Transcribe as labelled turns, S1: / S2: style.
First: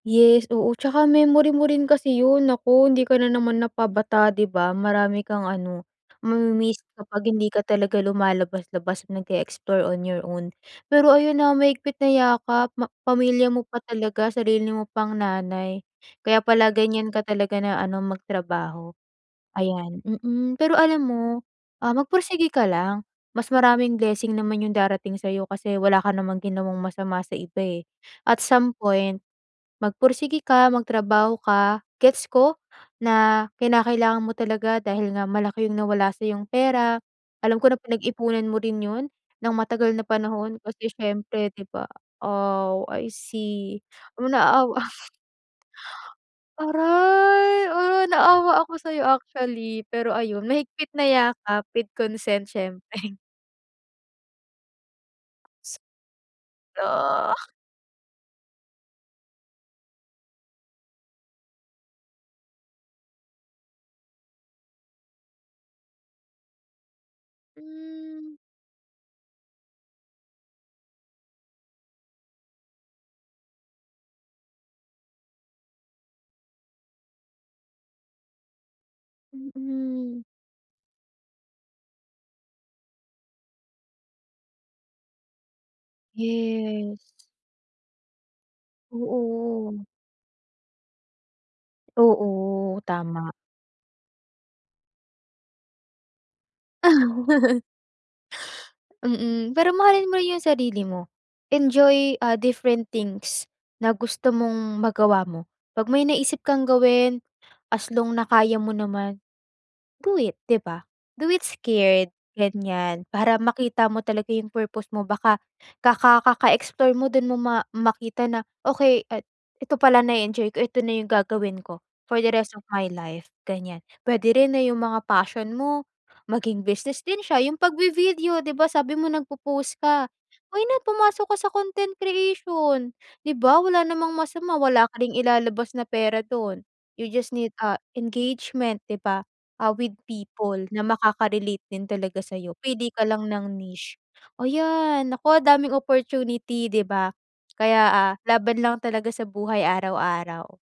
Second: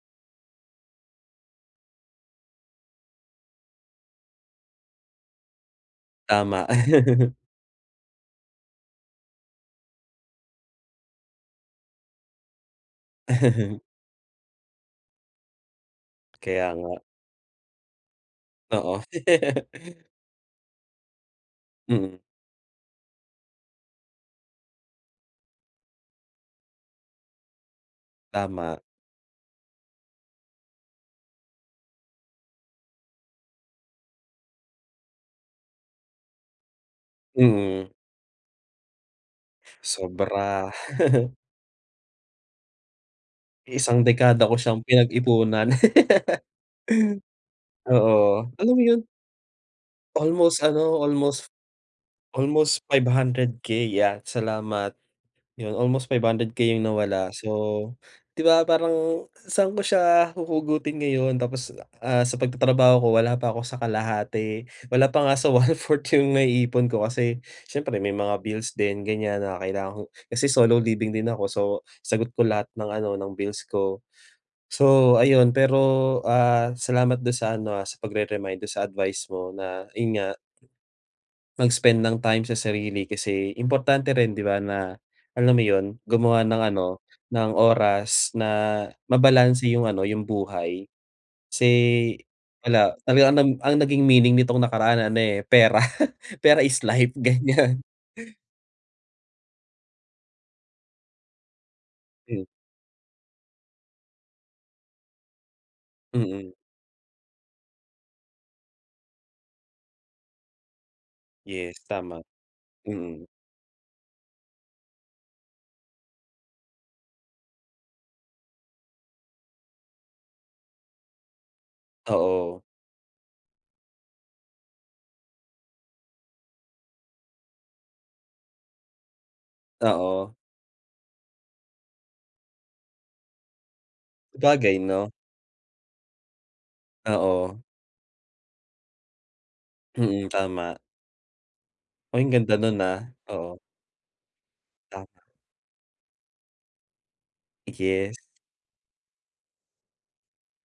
S1: Yes, oo. Tsaka memory mo rin kasi 'yon naku hindi ka na naman na pabata di ba? Marami kang ano
S2: Tama.
S1: mamimiss kapag hindi ka talaga lumalabas-labas, nag-eexplore on your own. Pero ayon, ha mahigpit na yakap ma pamilya mo pa talaga, sarili mo pang nanay kaya
S2: Kaya
S1: pala
S2: nga.
S1: ganyan ka talaga na ano, magtrabaho
S2: Oo.
S1: ayan. Mm, pero alam mo, ah,
S2: Mhm.
S1: magpursige ka lang, mas maraming blessing naman yung darating sa'yo kasi wala ka namang ginawang masama sa iba, eh. At some
S2: Tama.
S1: point magpursige ka, magtrabaho ka gets ko na kinakailangan mo talaga dahil nga malaki yung nawala sa 'yong pera, alam ko na
S2: Mhm.
S1: pinag-ipunan mo rin yon ng matagal na panahon
S2: Sobra.
S1: kasi syempre di ba? Aw, I see.
S2: Isang
S1: Oh,
S2: dekada ko
S1: naaawa.
S2: siyang pinag-ipunan.
S1: Aray! Ah,
S2: Oo,
S1: naaawa
S2: alam
S1: ako
S2: mo yon?
S1: sayo actually, pero ayon
S2: Almost
S1: mahigpit
S2: ano,
S1: na
S2: almost
S1: yakap with consent
S2: almost five
S1: siyempre.
S2: hundred K 'yan, salamat yon almost 500k yung nawala
S1: Ah!
S2: so, di ba parang saan ko siya huhugutin ngayon tapos, ah, sa pagtatrabaho ko wala pa ako sa kalahati, wala pa nga sa one fourth 1/4 yung naiipon ko kasi siyempre may
S1: Hmm.
S2: mga bills din ganyan na kailangan ko. Kasi solo living din ako so, sagot ko lahat ng ano ng bills ko. So, ayun pero, ah, salamat don sa ano, ah, sa pagre-remind do'n sa advice mo na yon
S1: Mhm.
S2: nga. Mag-spend ng time sa sarili kasi importante rin di ba na alam mo yon, gumawa ng
S1: Yes.
S2: ano, ng oras na mabalanse yung
S1: Oo.
S2: ano yung buhay kasi
S1: Oo,
S2: wala talaga
S1: tama.
S2: ang nam ang naging meaning nitong nakaraan ano, eh pera. Pera is life ganiyan
S1: Mm, pero mahalin mo rin yung sarili mo, enjoy, ah,
S2: Hmm.
S1: different things na gusto mong magawa mo. 'Pag may naisip
S2: Mm.
S1: kang gawin as long na kaya mo naman do it, di ba? Do it
S2: Yes,
S1: scared,
S2: tama.
S1: ganyan.
S2: Mm.
S1: Para makita mo talaga yung purpose mo baka kaka kaka-explore mo don mo ma makita na okey at ito pala na-eenjoy ko, ito na yung gagawin ko for the rest
S2: Oo.
S1: of my life ganyan. Pwede rin 'no yung mga passion mo maging business din siya yung 'pag vi-video di ba? Sabi mo nagpopost ka,
S2: Oo.
S1: why not pumasok ka sa content creation di ba wala namang masama,
S2: Sabagay
S1: wala ka
S2: 'no?
S1: ring ilalabas na pera do'n. You just need,
S2: Oo.
S1: ah, engagement di ba, ah, with
S2: Mm,
S1: people
S2: tama.
S1: na makaka-relate din
S2: Oy,
S1: talaga
S2: ang ganda
S1: sa'yo
S2: no'n
S1: pili
S2: ah,
S1: ka lang
S2: oo.
S1: ng niche. Ayan,
S2: Tama.
S1: nako daming opportunity, di ba? Kaya, ah,
S2: Yes.
S1: laban lang talaga sa buhay araw-araw.